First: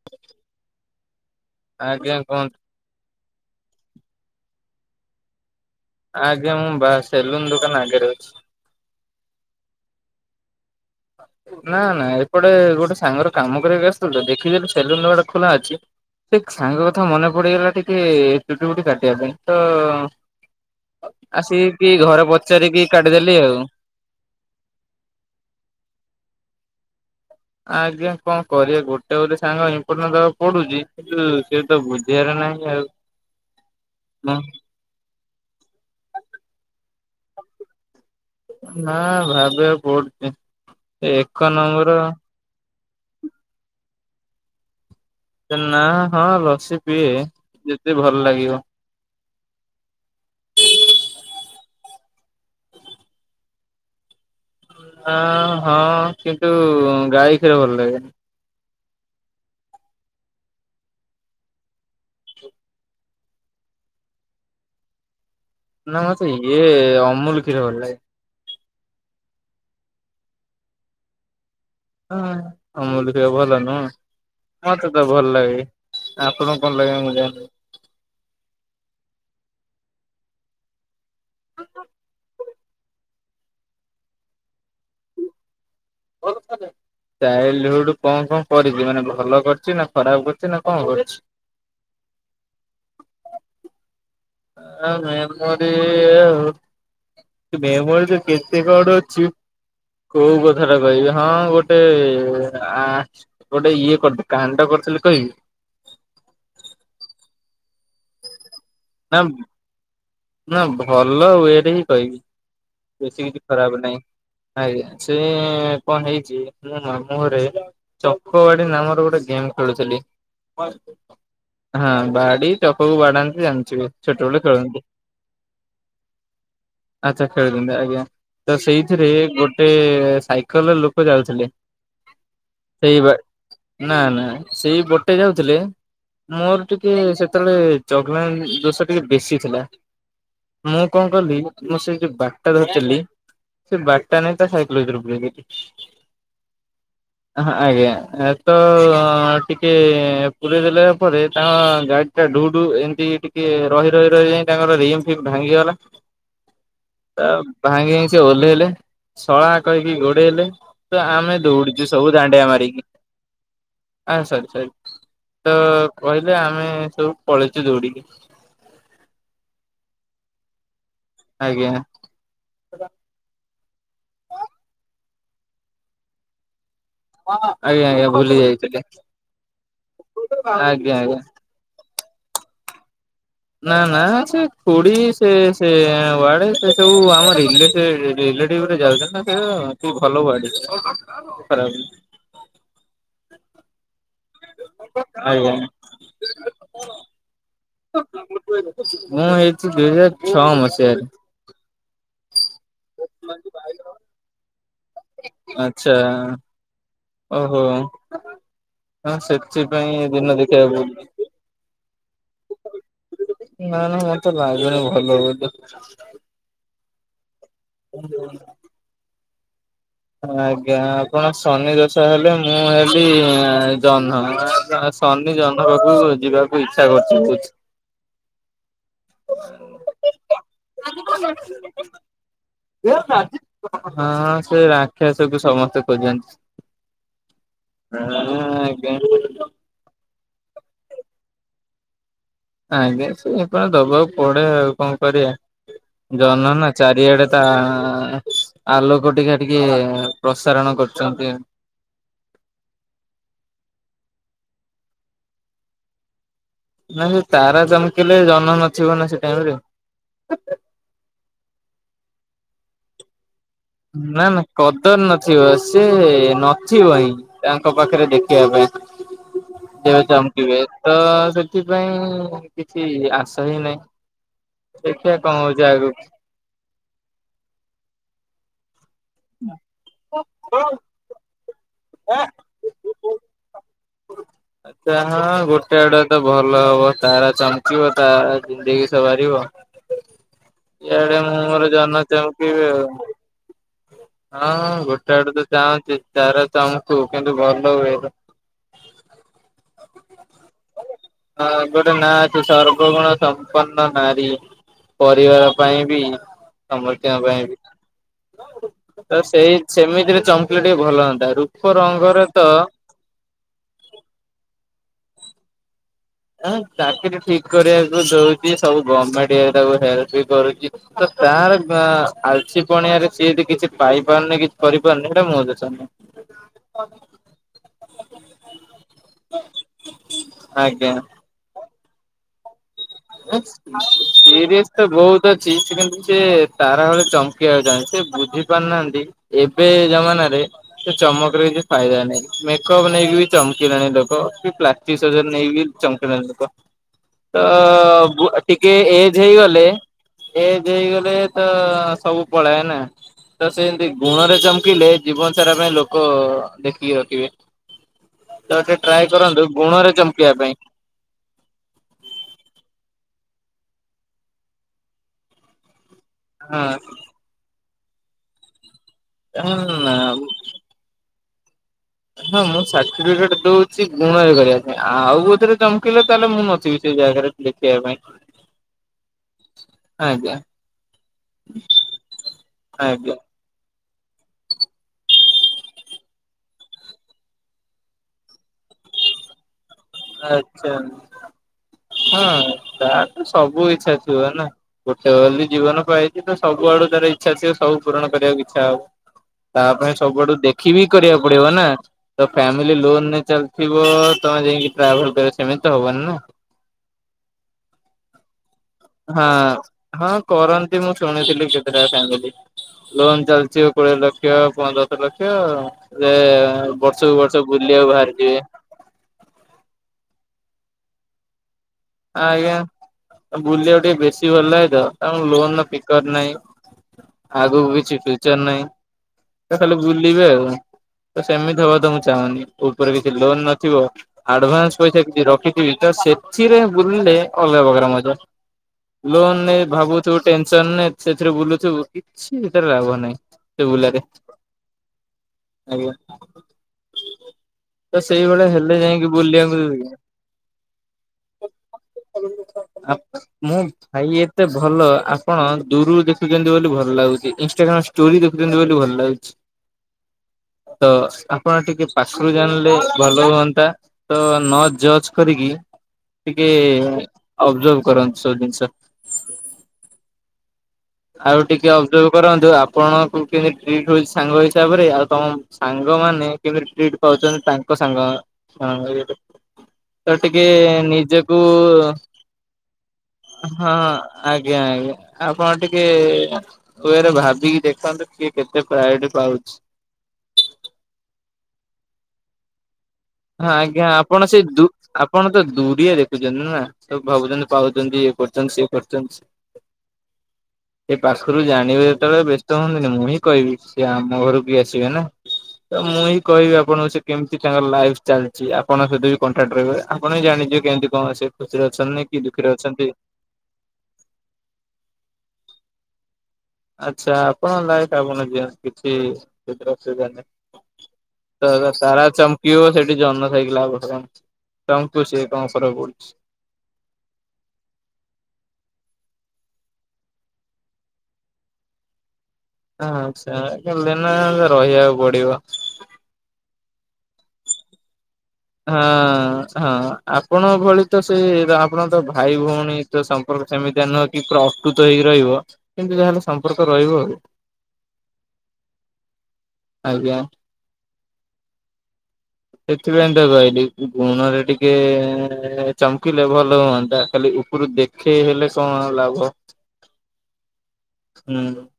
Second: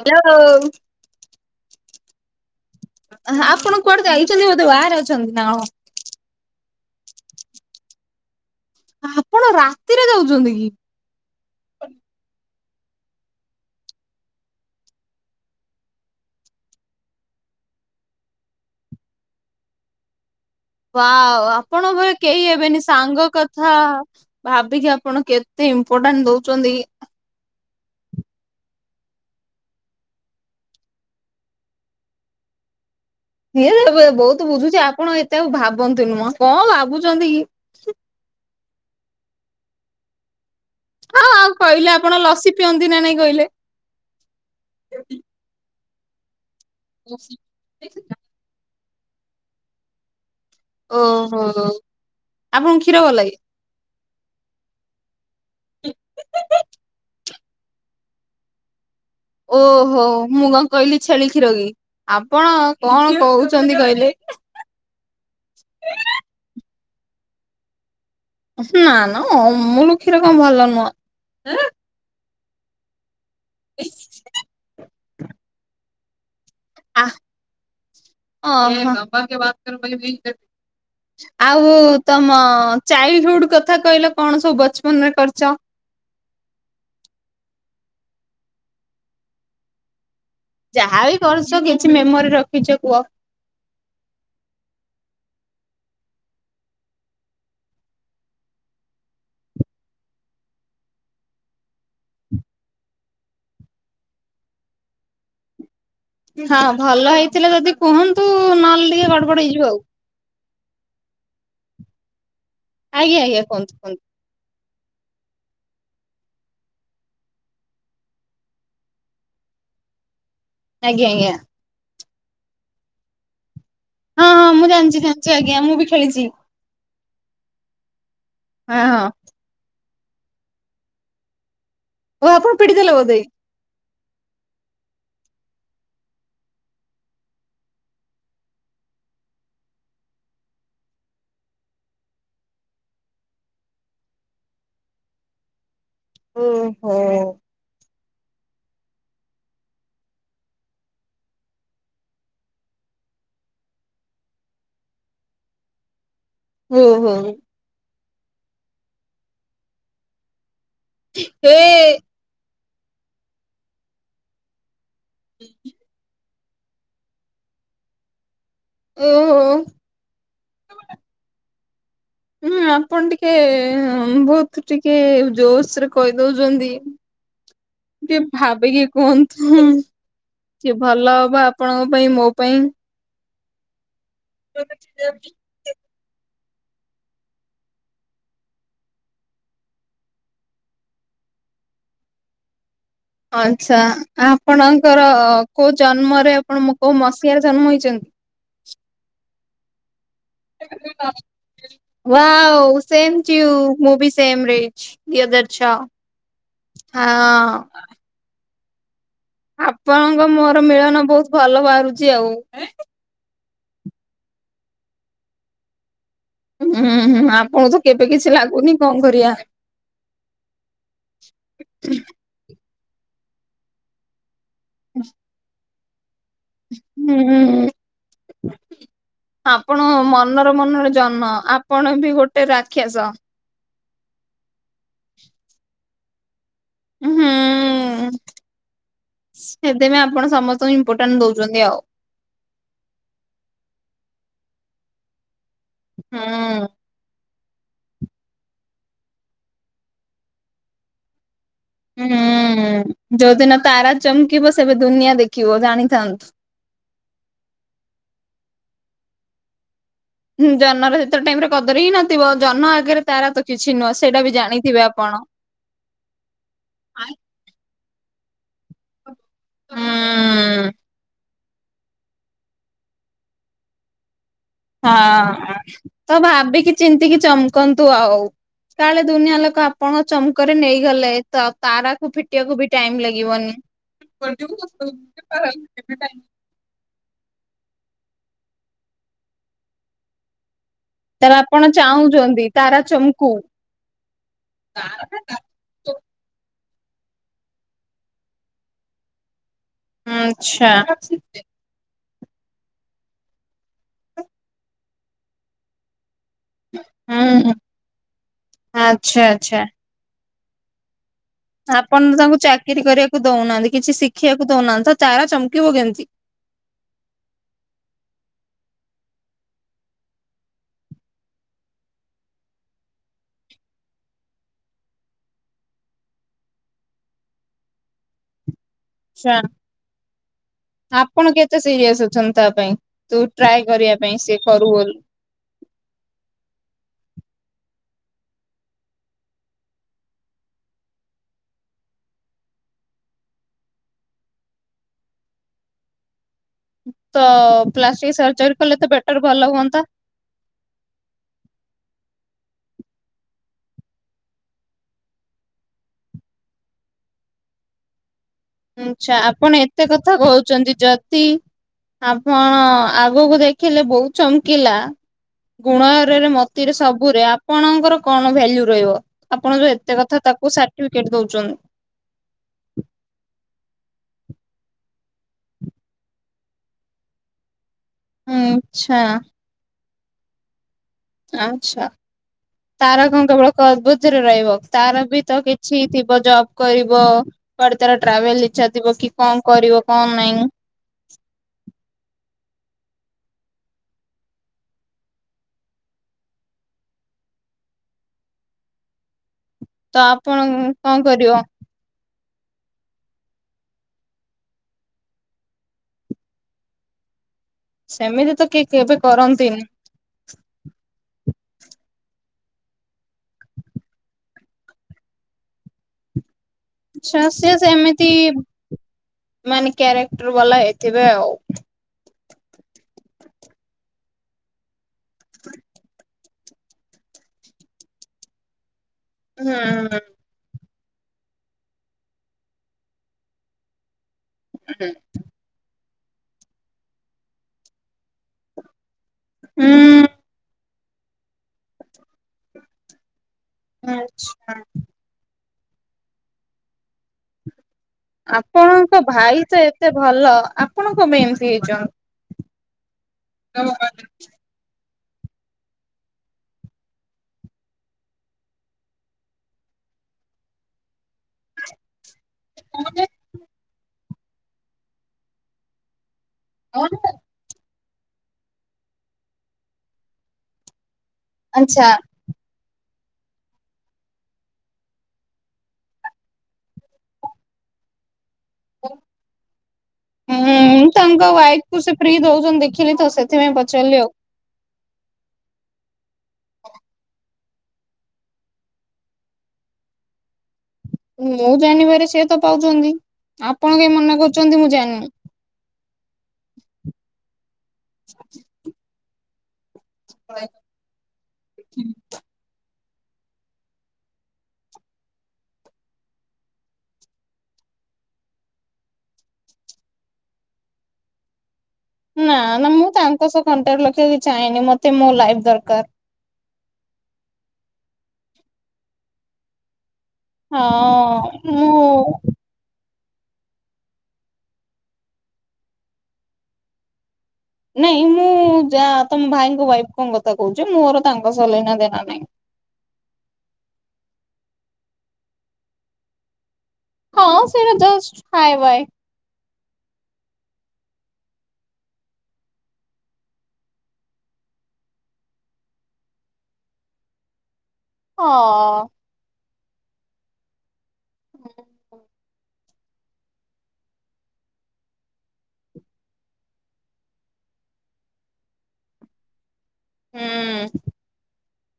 Hello ଆଜ୍ଞା କୁହନ୍ତୁ ଆପଣ କୁଆଡ଼େ ଯାଇଛନ୍ତି ବୋଧେ ବାହାରେ ଅଛନ୍ତି ନା ବାସ୍ ସେଲୁନ ଦୋକାନ ଆଗରେ ଅଛି ଆପଣ ରାତିରେ ଯାଉଛନ୍ତି କି? ନା ନା ଏପଟେ ଗୋଟେ ସାଙ୍ଗର କାମ କରିକି ଆସିଥିଲୁ ତ ଦେଖିଲୁ ସେଲୁନ କବାଟ ଖୋଲା ଅଛି ଠିକ୍ ସାଙ୍ଗ କଥା ମନେ ପଡ଼ିଗଲା ଟିକେ ଚୁଟି ବୁଟି କାଟିବା ପାଇଁ ତ ୱାଓ ଆସିକି ଆପଣ ଭରେ ଘରେ କେହି ହେବେନି ପଚାରିକି ସାଙ୍ଗ କାଟିଦେଲି ଆଉ। କଥା ଭାବିକି ଆପଣ କେତେ ଇମ୍ପୋଟାଣ୍ଟ ଇମ୍ପୋଟାଣ୍ଟ ଦଉଛନ୍ତି। ଆଜ୍ଞା କଣ କରିବା ଗୋଟେ ବୋଲି ସାଙ୍ଗ ଇମ୍ପୋଟାଣ୍ଟ ଦବାକୁ ପଡୁଛି କିନ୍ତୁ ସିଏ ତ ବୁଝିବାର ନାହିଁ। ବୁଝିବାର ନାହିଁ ଆଉ। ସିଏ ତ ଏବେ ବହୁତ ବୁଝୁଛି ଆପଣ ଏଟାକୁ ଭାବନ୍ତୁନି। ଭାବନ୍ତୁନି ମ କଣ ଭାବୁଛନ୍ତି କି? ନା ଭାବିବାକୁ ପଡୁଛି ହଁ ଆଉ ଏକ କହିଲେ ନମ୍ବର ଆପଣ ଲସି ପିଅନ୍ତି ନା ନାଇଁ କହିଲେ ନା ହଁ ଲସି ପିଏ, ଯେତେ ଭଲ ଲାଗିବ। ଓହୋ, ଆପଣଙ୍କୁ କ୍ଷୀର ଭଲ ଲାଗେ। ଆ ହଁ କିନ୍ତୁ ଗାଈ କ୍ଷୀର ଭଲ ଲାଗେ। ଓହୋ ମୁଁ କଣ କହିଲି ଛେଳି କ୍ଷୀର କି। ଆପଣ କଣ କହୁଛନ୍ତି କହିଲେ। [inaudible] ନା ମତେ ଇଏ ଅମୁଲ କ୍ଷୀର ଭଲ ଲାଗେ। ନା ନା ଅମୁଲୁ କ୍ଷୀର କଣ ଭଲ ନୁହଁ। ଅମୁଲୁ କ୍ଷୀର ଭଲ ନୁହଁ। ମତେ ତ ଭଲ ଲାଗେ। ଆପଣ। ଆଃ [unintelligible] [unintelligible] ଆଉ ତମ ଚାଇଲ୍ଡ ହୁଡ କଥା କହିଲ କଣ ସବୁ ବଚପନ ରେ କରିଚ। ଚାଇଲ୍ଡ ହୁଡ କଣ କଣ କରିଛି ମାନେ ଭଲ କରିଛି ନା ଖରାପ କରି ଯାହା ବି କରିଚ କିଛି ମେମୋରି ରଖିଚ କୁହ। ଆ ମେମୋରୀ ମେମୋରି ତ କେତେ କଣ ଅଛି। କୋଉ କଥାଟା କହିବି ହଁ ଗୋଟେ ଆ ଗୋଟେ ଇଏ କରିଚି। କାଣ୍ଡ କ କହିବି। ହଁ ଭଲ ହେଇଥିଲେ ଯଦି କୁହନ୍ତୁ ନହେଲେ ଟିକେ ନା ଗଡ ବଡ ହେଇଯିବ ଆଉ। ନା ଭଲ ୱେ ରେ ହିଁ କହିବି। ଆଜ୍ଞା ବେଶୀ କିଛି ଆଜ୍ଞା କୁହନ୍ତୁ ଖରାପ କୁହନ୍ତୁ ନାହିଁ। ଆଜ୍ଞା। ସେ କଣ ହେଇଛି ମୋ ମାମୁଁ ଘରେ ଚକବାଡି ନାମର ଗୋଟେ ଗେମ୍ ଖେଳୁଥିଲି। ଆଜ୍ଞା ଆଜ୍ଞା ହଁ ବାଡି ଚକକୁ ବାଡାନ୍ତି ଜାଣି ହଁ ଛୋଟବେଳେ ହଁ ମୁଁ ଖେଳନ୍ତି। ଜାଣିଚି ଜାଣିଚି ଆଜ୍ଞା ମୁଁ ବି ଖେଳିଚି। ଆଚ୍ଛା ଖେଳ। [unintelligible] ଆଜ୍ଞା ତ ହଁ ହଁ ସେଇଥିରେ ଗୋଟେ ସାଇକେଲ ରେ ଲୋକ ଯାଉଥିଲେ। ଓ ଆପଣ ସେଇ ପିଟିଦେଲେ ବା ବୋଧେ। ନା ନା ସେଇ ପଟେ ଯାଉଥିଲେ। ମୋର ଟିକେ ସେତେବେଳେ ଚଗଲାମି ଦୋଷ ଟିକେ ବେଶୀ ଥିଲା। ମୁଁ କଣ କଲିି ମୁଁ ସେ ଯୋଉ ବାଡି ଟା ଧରିଥିଲି ସେ ବାଡି ଟା ନେଇକି ତା ସାଇକେଲ ଭିତରେ ପୁରେଇଦେଲି। ଓ ହୋ। ଏ ତ ଟିକେ ପୁରେଇ ଦେଲା ପରେ ତାଙ୍କ ଗାଡି ଟା ଢୁଢୁ ଏମିତି ଟି ଟିକେ ରହି ରହି ରହି ଯାଇ ତାଙ୍କର ରିମ୍ ଫିମ ଭାଙ୍ଗିଗଲା। ଓହୋ ତା ଭାଙ୍ଗି ଭାଙ୍ଗି ସେ ଓହ୍ଲେଇଲେ ଶଳା କହିକି ଗୋଡେଇଲେ ତ ଆମେ ହେ ଦୌଇଡିଚୁ ସବୁ ଦାଣ୍ଡିଆ ମାରିକି। ଆଁ ସରି ସରି। ତ କହିଲେ ଆମେ ସବୁ ପଳେଇଚୁ ଦୌଡିକିରି। ଉଁ। ଆଜ୍ଞା। ହୁଁ ଆପଣ ଟିକେ ବହୁତ ଟିକେ ଜୋସ ରେ କହିଦଉଛନ୍ତି। ଆଜ୍ଞା ଆଜ୍ଞା ଟିକେ ଭୁଲି ଯାଇଥିଲି ଭାବିକି କୁହନ୍ତୁ। ଟିକେ ଆଜ୍ଞା ଭଲ ଆଜ୍ଞା। ହବ ଆପଣଙ୍କ ଙ୍କ ପାଇଁ ମୋ ପାଇଁ। ନା ନା ସେ କୋଡ଼ି ସେ ସେ। [unintelligible] ସେ ସବୁ ଆମ ରିଲେଟିଭ୍ ରେଲେଟିଭ୍ ରେ ଯାଉଛନ୍ତି। [unintelligible] [unintelligible] ଆଚ୍ଛା। ଆପଣଙ୍କର ଆଜ୍ଞା କୋଉ ଜନ୍ମରେ ଆପଣ କୋଉ ମସିହା ରେ ଜନ୍ମ ହେଇଛନ୍ତି? [unintelligible] [unintelligible] ମସିହାରେ ୱାଓ ସେମ୍ ଟୁ ୟୁ। ମୁଁ ବି ସେମ୍ ରେ। ଦୁଇ ହଜାର ଛଅ। ଆଚ୍ଛା ଓହୋ ହଁ। ହଁ ସେଥିପାଇଁ ଆପଣଙ୍କ ଦିନ ମୋର ଦେଖିବାକୁ ମିଳନ ପଡୁଛି ବହୁତ ଭଲ ବାହାରୁଚି ଆଉ। ନା ନା ମତେ ଲାଗୁନି ଭଲ ବୋଲି ତ। ହୁଁ ହୁଁ ଆପଣଙ୍କୁ ତ କେବେ କିଛି ଲାଗୁନି କଣ କରିବା। ଆଜ୍ଞା ଆପଣ ଶନି ଦୋଷ ହେଲେ ମୁଁ ହେଲି ଜହ୍ନ। ସନି ଜହ୍ନ ପାଖକୁ ଯିବାକୁ ଇଚ୍ଛା କରୁଚି ବହୁତ। ହୁଁ। ଆପଣ ମନର ମନରେ ଜନ୍ମ ଆପଣ ବି ଗୋଟେ ରାକ୍ଷାସ। ହଁ ସେ ରାକ୍ଷାସକୁୁ ସମସ୍ତେ ଖୋଜନ୍ତି। ହୁଁ ଆଁ ଆଜ୍ଞା। ତ ଇମ୍ପୋଟାଣ୍ଟ ଦୋଉଚନ୍ତି ଆଉ। ଆଜ୍ଞା ସେ କଣ ଦବାକୁ ପଡେ ଆଉ କଣ କରିବା ଜହ୍ନ ହୁଁ। ନା ଚାରିଆଡେ ତା ଆଲୋକ ଟିକେ ଟିକେ ପ୍ରସାରଣ କରୁଚନ୍ତି। ହୁଁ ଯୋଉଦିନ ତାରା ଚମ୍ କିବ ସେବେ ଦୁନିଆ ଦେଖିବ ଜାଣିଥାନ୍ତୁ। ନା ସେ ତାରା ଚମକିଲେ ଜହ୍ନ ନଥିବ ନା ସେ ଟାଇମରେ। ହୁଁ ଜହ୍ନ ର ସେତର ଟାଇମରେ କଦର୍ ହିଁ ନଥିବ ଜହ୍ନ ଆଗରେ ତାରା ତ କିଛି ନୁହଁ ସେଇଟା ନା ବି ନା ଜାଣିଥିବେ କଦର ଆପଣ। ନଥିବ ସେ ନଥିବ ହିଁ ତାଙ୍କ ପାଖରେ ଦେଖ। ଖିବା ପାଇଁ ହୁଁ କେବେ ଚମକିବେ ତ ସେ ସେଥିପାଇଁ କିଛି ଆଶା ହିଁ ନାହିଁ। ଦେଖିବା କଣ ହଁ ହଉଛି ଆଗକୁ। ତ ଭାବିକି ଚିନ୍ତିକି ଚମକନ୍ତୁ ଆଉ। କାଳେ ଦୁନିଆ ଲୋକ ଆପଣଙ୍କ ଚମକରେ ନେଇଗଲେ ତ ତାରାକୁ ଫିଟିବାକୁ ବି ଟାଇମ୍ ଲାଗିବନି। ଆଛା ହଁ ଗୋଟେ ଆଡେ ତ ଭଲ ହବ ତାରା ଚମକିବ ତା ତା ଜିନ୍ଦେଗୀ ସବାରିବ। ଇଆଡ଼େ ତାର ମୁଁ ଆପଣ ମୋର ଜହ୍ନ ଚମ୍ ଚାହୁଁଛନ୍ତି କିବି ତାରା ଆଉ। ଚମକୁ ହଁ ଗୋଟେ ଆଡୁ ତ ଚାହୁଁଚି ତାରା ଚମକୁ କିନ୍ତୁ ଭଲ ୱେରେ। ହୁଁ ଆଚ୍ଛା। ସେ ସର୍ବଗୁଣ ସମ୍ପନ୍ନ ନାରୀ ପରିବାର ପାଇଁ ବି। ସମସ୍ତଙ୍କ ପାଇଁ ହୁଁ ବି ତ ଆଚ୍ଛା ସେଇ ଆଚ୍ଛା। ସେମିତିରେ ଚମ୍ କିଲେ ଟିକେ ଭଲ ହୁଅନ୍ତା। ରୂପ ଆପଣ ତ ରଙ୍ଗରେ ତାଙ୍କୁ ଚାକିରୀ କରିବାକୁ ଦଉନାହାନ୍ତି କିଛି ଶିଖିବାକୁ ଦଉନାହାନ୍ତି ତ ତାରା ଚମକିବ କେମିତି। ଚାକିରି ଠିକ୍‌ କରିବାକୁ ଦଉଚି ସବୁ ଗମେଣ୍ଟ ଇଏ ତାକୁ ହେଲ୍ପ ବି କରୁଚି। ତାର ଆଲସି ପଣିଆରେ ସିଏ ଏଠି କିଛି ପାଇ ପାରୁନି କିଛି କରିପାରୁନି ସେଟା ମୋ ଦୋଷ ନୁହେଁ। [inaudible] [inaudible] ଆଜ୍ଞା। ଆପଣ କେତେ ସିରିଅସ ଅଛନ୍ତି ତା ପାଇଁ? ତୁ ଟ୍ରାଏ କରିବା ପାଇଁ ସିଏ କରୁ ସିରିଏସ ତ ବୋଲି ବହୁତ ଅଛି ସେ କିନ୍ତୁ ଟିକେ ତାରା ଭଳି ଚମକୁ କିଏ ଆଉ ଚାହୁଁଚି ସେ ବୁଝି ପାରୁନାହାନ୍ତି ଏବେ ଜମାନାରେ ସେ ଚମକରେ କିଛି ଫାଇଦା ନାହିଁ। ମେକଅପ୍ ନେଇକି ବି ଚମକିିଲେଣି ଲୋକ କି ପ୍ଲାଷ୍ଟିକ ସର୍ଜରୀ ନେଇକି ଚମ୍ କିିଲେଣି ଲୋକ। ତ ପ୍ଲାଷ୍ ସବୁ ଆ ଟିକେ ଏଜ୍‌ ହେଇଗଲେ ଏଜ୍‌ ହେଇଗଲେ ତ ସବୁ ପଳାଏ ନା ତ ସେମିତି ଗୁଣରେ ଚମକିଲେ ଜୀବନ ସାରା ପାଇଁ ଲୋକ ଦେଖିବେ। ଖିବେ [inaudible] ଆଚ୍ଛା ଆପଣ ଏତେ ଗୁଣରେ କଥା ଚମକିବା ପାଇଁ କହୁଛନ୍ତି ଯଦି ଆପଣ ଆଉ ଗକୁ ଦେଖିଲେ ବୋଉ ଚମ୍ କିଲା ଗୁଣରରେ ମତିରେ ହଁ ସବୁରେ ଆପ୍ ଆପଣଙ୍କର କଣ ଭ୍ୟାଲୁ ରହିବ ଆପଣ ଯୋଉ ନା ଏତେ କଥା ତାକୁ ସାର୍ଟିଫିକେଟ ଦୋଉଚନ୍ତି। ହଁ ମୁଁ ସାର୍ଟିଫିକେଟ ଦଉଚି ଗୁଣରେ କରିବା ପାଇଁ ଆଉ କୋଉଥିରେ ଚମକିଲେ ତାହେଲେ ମୁଁ ନଥିବି ସେ ଜାଗାରେ ଥିଲି। ହୁଁ ଆଚ୍ଛା। ଆଜ୍ଞା। ଆଚ୍ଛା ତାରା ଆଜ୍ଞା କଣ କେବଳ। [unintelligible] ଝିରେ ରହିବ ତାର ବି ତ କିଛି ଥିବ ଜବ୍ କରିବ କୁଆଡେ ତାର ଟ୍ରାଭେଲ ଇଚ୍ଛା ଥିବ। କି କଣ କରିବ? କଣ ନାଇଁ ଆଛା ହଁ ତାର ତ ସବୁ ଇଚ୍ଛା ଥିବ ନା। ଗୋଟେ ବୋଲି ଜୀବନ ପାଇଛି ତ ସବୁଆଡୁ ତାର ଇଚ୍ଛାଥିବ ସବୁ ପୂରଣ କରିବାକୁ ଇଚ୍ଛା ହବ। ତା ପାଇଁ ତ ସବୁଆଡୁ ଆପଣ ଦେଖି ବିି କଣ କରିବାକୁ କରିବ? ପଡିବ ନା। ତ ଫ୍ୟାମିଲି ଲୋନରେ ଚାଲିଥିବ ତମେ ଯାଇକି ଟ୍ରାଭେଲ କରିବ ସେମିତି ତ ହବନି ନା। ସେମିତି ତ କେ ହଁ ହଁ କରନ୍ତି ମୁଁ ଶୁଣିଥିଲି କେତେଟା ଫାମିଲି। ଲୋନ ଚାଲିଚି କୋଡ଼ିଏ ଲକ୍ଷ୍ୟ ପନ୍ଦତ ଲକ୍ଷ୍ୟ ଯେ ବର୍ଷକୁ ବର୍ଷ ଶସ୍ୟ ବୁଲିବାକୁ ସେମିତି ବାହାରିଯିବେ ମାନେ କେ ଟ୍ରୁବାଲା ହେଇଥିବେ ଆଉ। ଆଜ୍ଞା ବୁଲିବାକୁ ଟିକେ ବେଶୀ ଭଲ ଲାଗେତ ତାଙ୍କଲୋନର ସ୍ପିପିକର ନାହିଁ। ଆଗକୁ କିଛି ଫିୟୁର୍ଚର ନାହିଁ ଖାଲି ହୁଁ ବୁଲିବେ ଆଉ। ତ ସେମିତି ହବା ତ ମୁଁ ଚାହୁଁନି ଉପରେ କିଛି ଲୋନ ନଥିବ ଆଡଭାନ୍ସ ପଇସା କିଛି ରଖିଥିବି ତ ସେଥିରେ ବୁଲିଲେ ଅଲଗା ପ୍ରକାର ମଜା। ଲୋନ ନେବୁ ହୁଁ ଭାବୁଥିବୁ ଟେନସନ ନ ସେଥିରେ ବୁଲୁଥିବୁକି କିଛି ଗୋଟେ ଲାଭ ନାହିଁ। ସେବୁଲାରେ ଆଚ୍ଛା। ଆଜ୍ଞା। ତ ସେଇଭଳିଆ ହେଲେ ଆପଣଙ୍କ ଯାଇକି ଭାଇ ବୁଲିବାକୁ ତ ଏତେ ଭଲ ଆପଣ କଣ ପାଇଁ ଏମିତି ହେଇଛନ୍ତି। ଆ ମୁଁ ଭାଇ ଏତେ ଭଲ ଆପଣ ଦୂରରୁ ଦେଖୁଛନ୍ତି ବୋଲି ଭଲ ଲାଗୁଛି ଇନଷ୍ଟା ଟାଗ୍ରାମଷ୍ଟୋରି ଦେଖୁଛନ୍ତି ବୋଲି ଭଲ ଲାଗୁଛି। [inaudible] ତ ଆପଣ ଟିକେ ପାଖରୁ ଜାଣିଲେ ଭଲ ହୁଅନ୍ତା ତ ନ ଜଜ କରିକି? ଟିକେ ଅବଜର୍ଭ କରନ୍ତି ସବୁ ଜିନିଷ। ଆଉ ଟିକେ ଆଚ୍ଛା। ଅବଜର୍ଭ କରନ୍ତୁ ଆପ ଆପଣଙ୍କୁ କେମିତି ଟିଟି ହଉଛି ସାଙ୍ଗ ହିସାବରେ ଆଉ ତମ ସାଙ୍ଗମାନେ କେମିତି ଟ୍ରିଟ୍ ପାଉଛନ୍ତି ତାଙ୍କ ସାଙ୍ଗ ହଁ ଇଏଟେ। ତ ଟିକେ ହୁଁ ତାଙ୍କ ନିଜକୁ ୱାଇଫ କୁ ସେ ଫ୍ରି ଦଉଛନ୍ତି ଦେଖିଲି ତ ସେଥିପାଇଁ ହଁ ପଚାରିଲି ଆଉ। ଆଜ୍ଞା ଆଜ୍ଞା। ଆଉ କଣ ଟିକେ ଟିକେକୁରେ ଭାବିକି ଦେଖନ୍ତୁ କିଏ କେତେ ପ୍ରାୟୋରିଟି ପାଉଛି। ମୁଁ ଜାଣିବାରେ ସେ ତ ପାଉଛନ୍ତି। ହଁ ଆପଣ ଆଜ୍ଞା କାଇଁ ମନା ଆପଣ ସେଇ କରୁଛନ୍ତି ଦୁ ମୁଁ ଜାଣିନି। ଆପଣ ତ ଦୁରିଆରେ ଭାବୁଚନ୍ତିନା ସବୁ ଭାବୁତନ୍ତି ପାଉଛନ୍ତି ଏ କରୁଛନ୍ତି ସିଏ କରୁଛନ୍ତି। ଏ ପାଖରୁ ଜାଣିବେ ଯେତବେଳେ ବ୍ୟସ୍ତ ହୁଅନ୍ତୁନି। ମୁଁ ହିଁ କହିବି ସେି ଆମ ଘରକୁ ଆସିବେ ନା। ତ ମୁଁ ହିଁ କହିବି ଆପଣଙ୍କୁ ସେ କେମିତି ତାଙ୍କର ଲାଇଫ୍ ଚାଲିଛି ଆପଣ ସହିତ ବି କଣ୍ଟାକ୍ଟ ରହିବ ଆପଣ ବି ଜାଣିିବ କେିତି କଣ ସେ ଖୁସିରେ ଅଛନ୍ତି କି ନା ଦୁଃଖରେ ନା ଅଛନ୍ତି। ମୁଁ ତାଙ୍କ ସହ କଣ୍ଟାକ୍ଟ ଲଖିବାକୁ ଚାହେଁନି ମତେ ମୋ ଲାଇଫି ଦରକାର। ଆଚ୍ଛା ଆପଣ ଲାଇଫି ଆପଣ ଜିଅନ୍ତି କିଛି ସୁଗାନେ ହଁ ତ ମୁଁ ତାରା ଚମକିଵ ସେ ଜହ୍ନ ଥାଇକି ଲାଭକଣ ଚମକୁ ସିଏ କଣ ଫରର୍କ ପଡୁଚି। ନାଇଁ ମୁଁ ଯା ତମ ଭାଇଙ୍କ ୱାଇଫଙ୍କ କଥା କହୁଛି ମୋର ତାଙ୍କ ସହ ଲେନା ଦେନା ନାହିଁ। ଆଛା ଲେନା ଦ ରହିବାକୁ ପଡିବ। ହଁ ସେଇଟା ଜଷ୍ଟ ହାଏ ବାଏ ହଁ ହଁ ଆପଣ ଭଳି ତ ସେ ଆପଣ ତ ଭାଇ ଭଉଣୀ ତ ସମ୍ପର୍କ ସେମିତିଆ ନୁହଁକି ପ୍ରପ୍ ପ୍ରକୁତ ହେଇକି ରହିବ କିନ୍ତୁ ଯାହାହେଲେ ସମ୍ପର୍କ ରହିବ ଆଉ। ହଁ। ଆଜ୍ଞା। ସେଥିପାଇଁ ଦେଖିଆକୁ ପାଇଲି ଗୁଣରେ ଟିକେ ଚମକିଲେ ଭଲ ହୁଅନ୍ତା ଖାଲି ଉପରୁ ଦେଖେଇ ଦେଖେଇ ହେଲେ କଣ ଲଭ ହୁଁ। ହୁଁ।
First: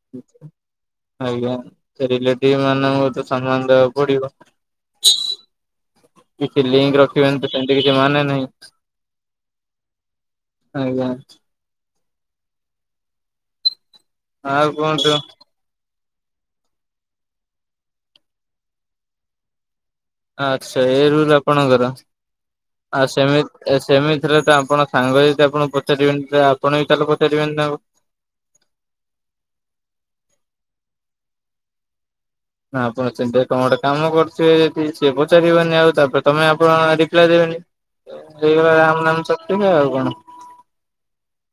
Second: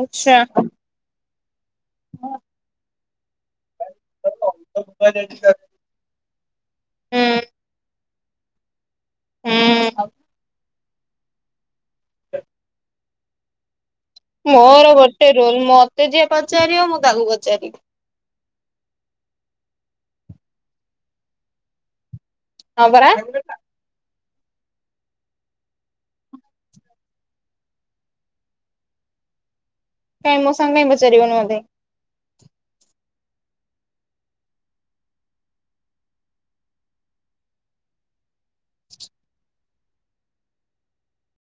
ଆଚଛା ଆଜ୍ଞା ସେ ରିଲେଟିଭ ମାନଙ୍କୁେ ସମାନ ଦେ ଠ [unintelligible] କି ଲିଙ୍କ ରଖିବ ସେମିତି କିଛି ମାନେ ନାହିଁ ହୁଁ ଆଜ୍ଞା ଆଉ ମୋର କୁହନ୍ତୁ ଗୋଟେ ରୋଲ -ମତେ ଯିଏ ପଚାରିବ ଆ ମୁଁ ତାକୁ ପଚାରିବି ଆଚ୍ଛା ଏଇ ରୁଲ ଆପଣଙ୍କର ହଁ ଆ ପରା ସେମିତି ସେମିତି [unintelligible] ତ ଆପଣ ସାଙ୍ଗ ଯଦି ଆପଣଙ୍କୁ ପଚାରିବେନି, ଆପଣ ବି ତାହେଲେ ପଚାରିବେନି ତାଙ୍କୁ କାଇଁ ମୋ ସାଙ୍ଗ କାଇଁ ପଚାରିବନି ମତେ ନା ଆପଣ ସେମିତି କଣ ଗୋଟେ କାମ କରୁଥିବେ, ଯଦି ସିଏ ପଚାରିବନି ଆଉ, ତାପରେ ତମେ ଆପଣ ରିପ୍ଲାଏ ଦେବେନି ହେଇଗଲା ରାମ ନାମ ସତ୍ୟ କେ ଆଉ କଣ? [inaudible]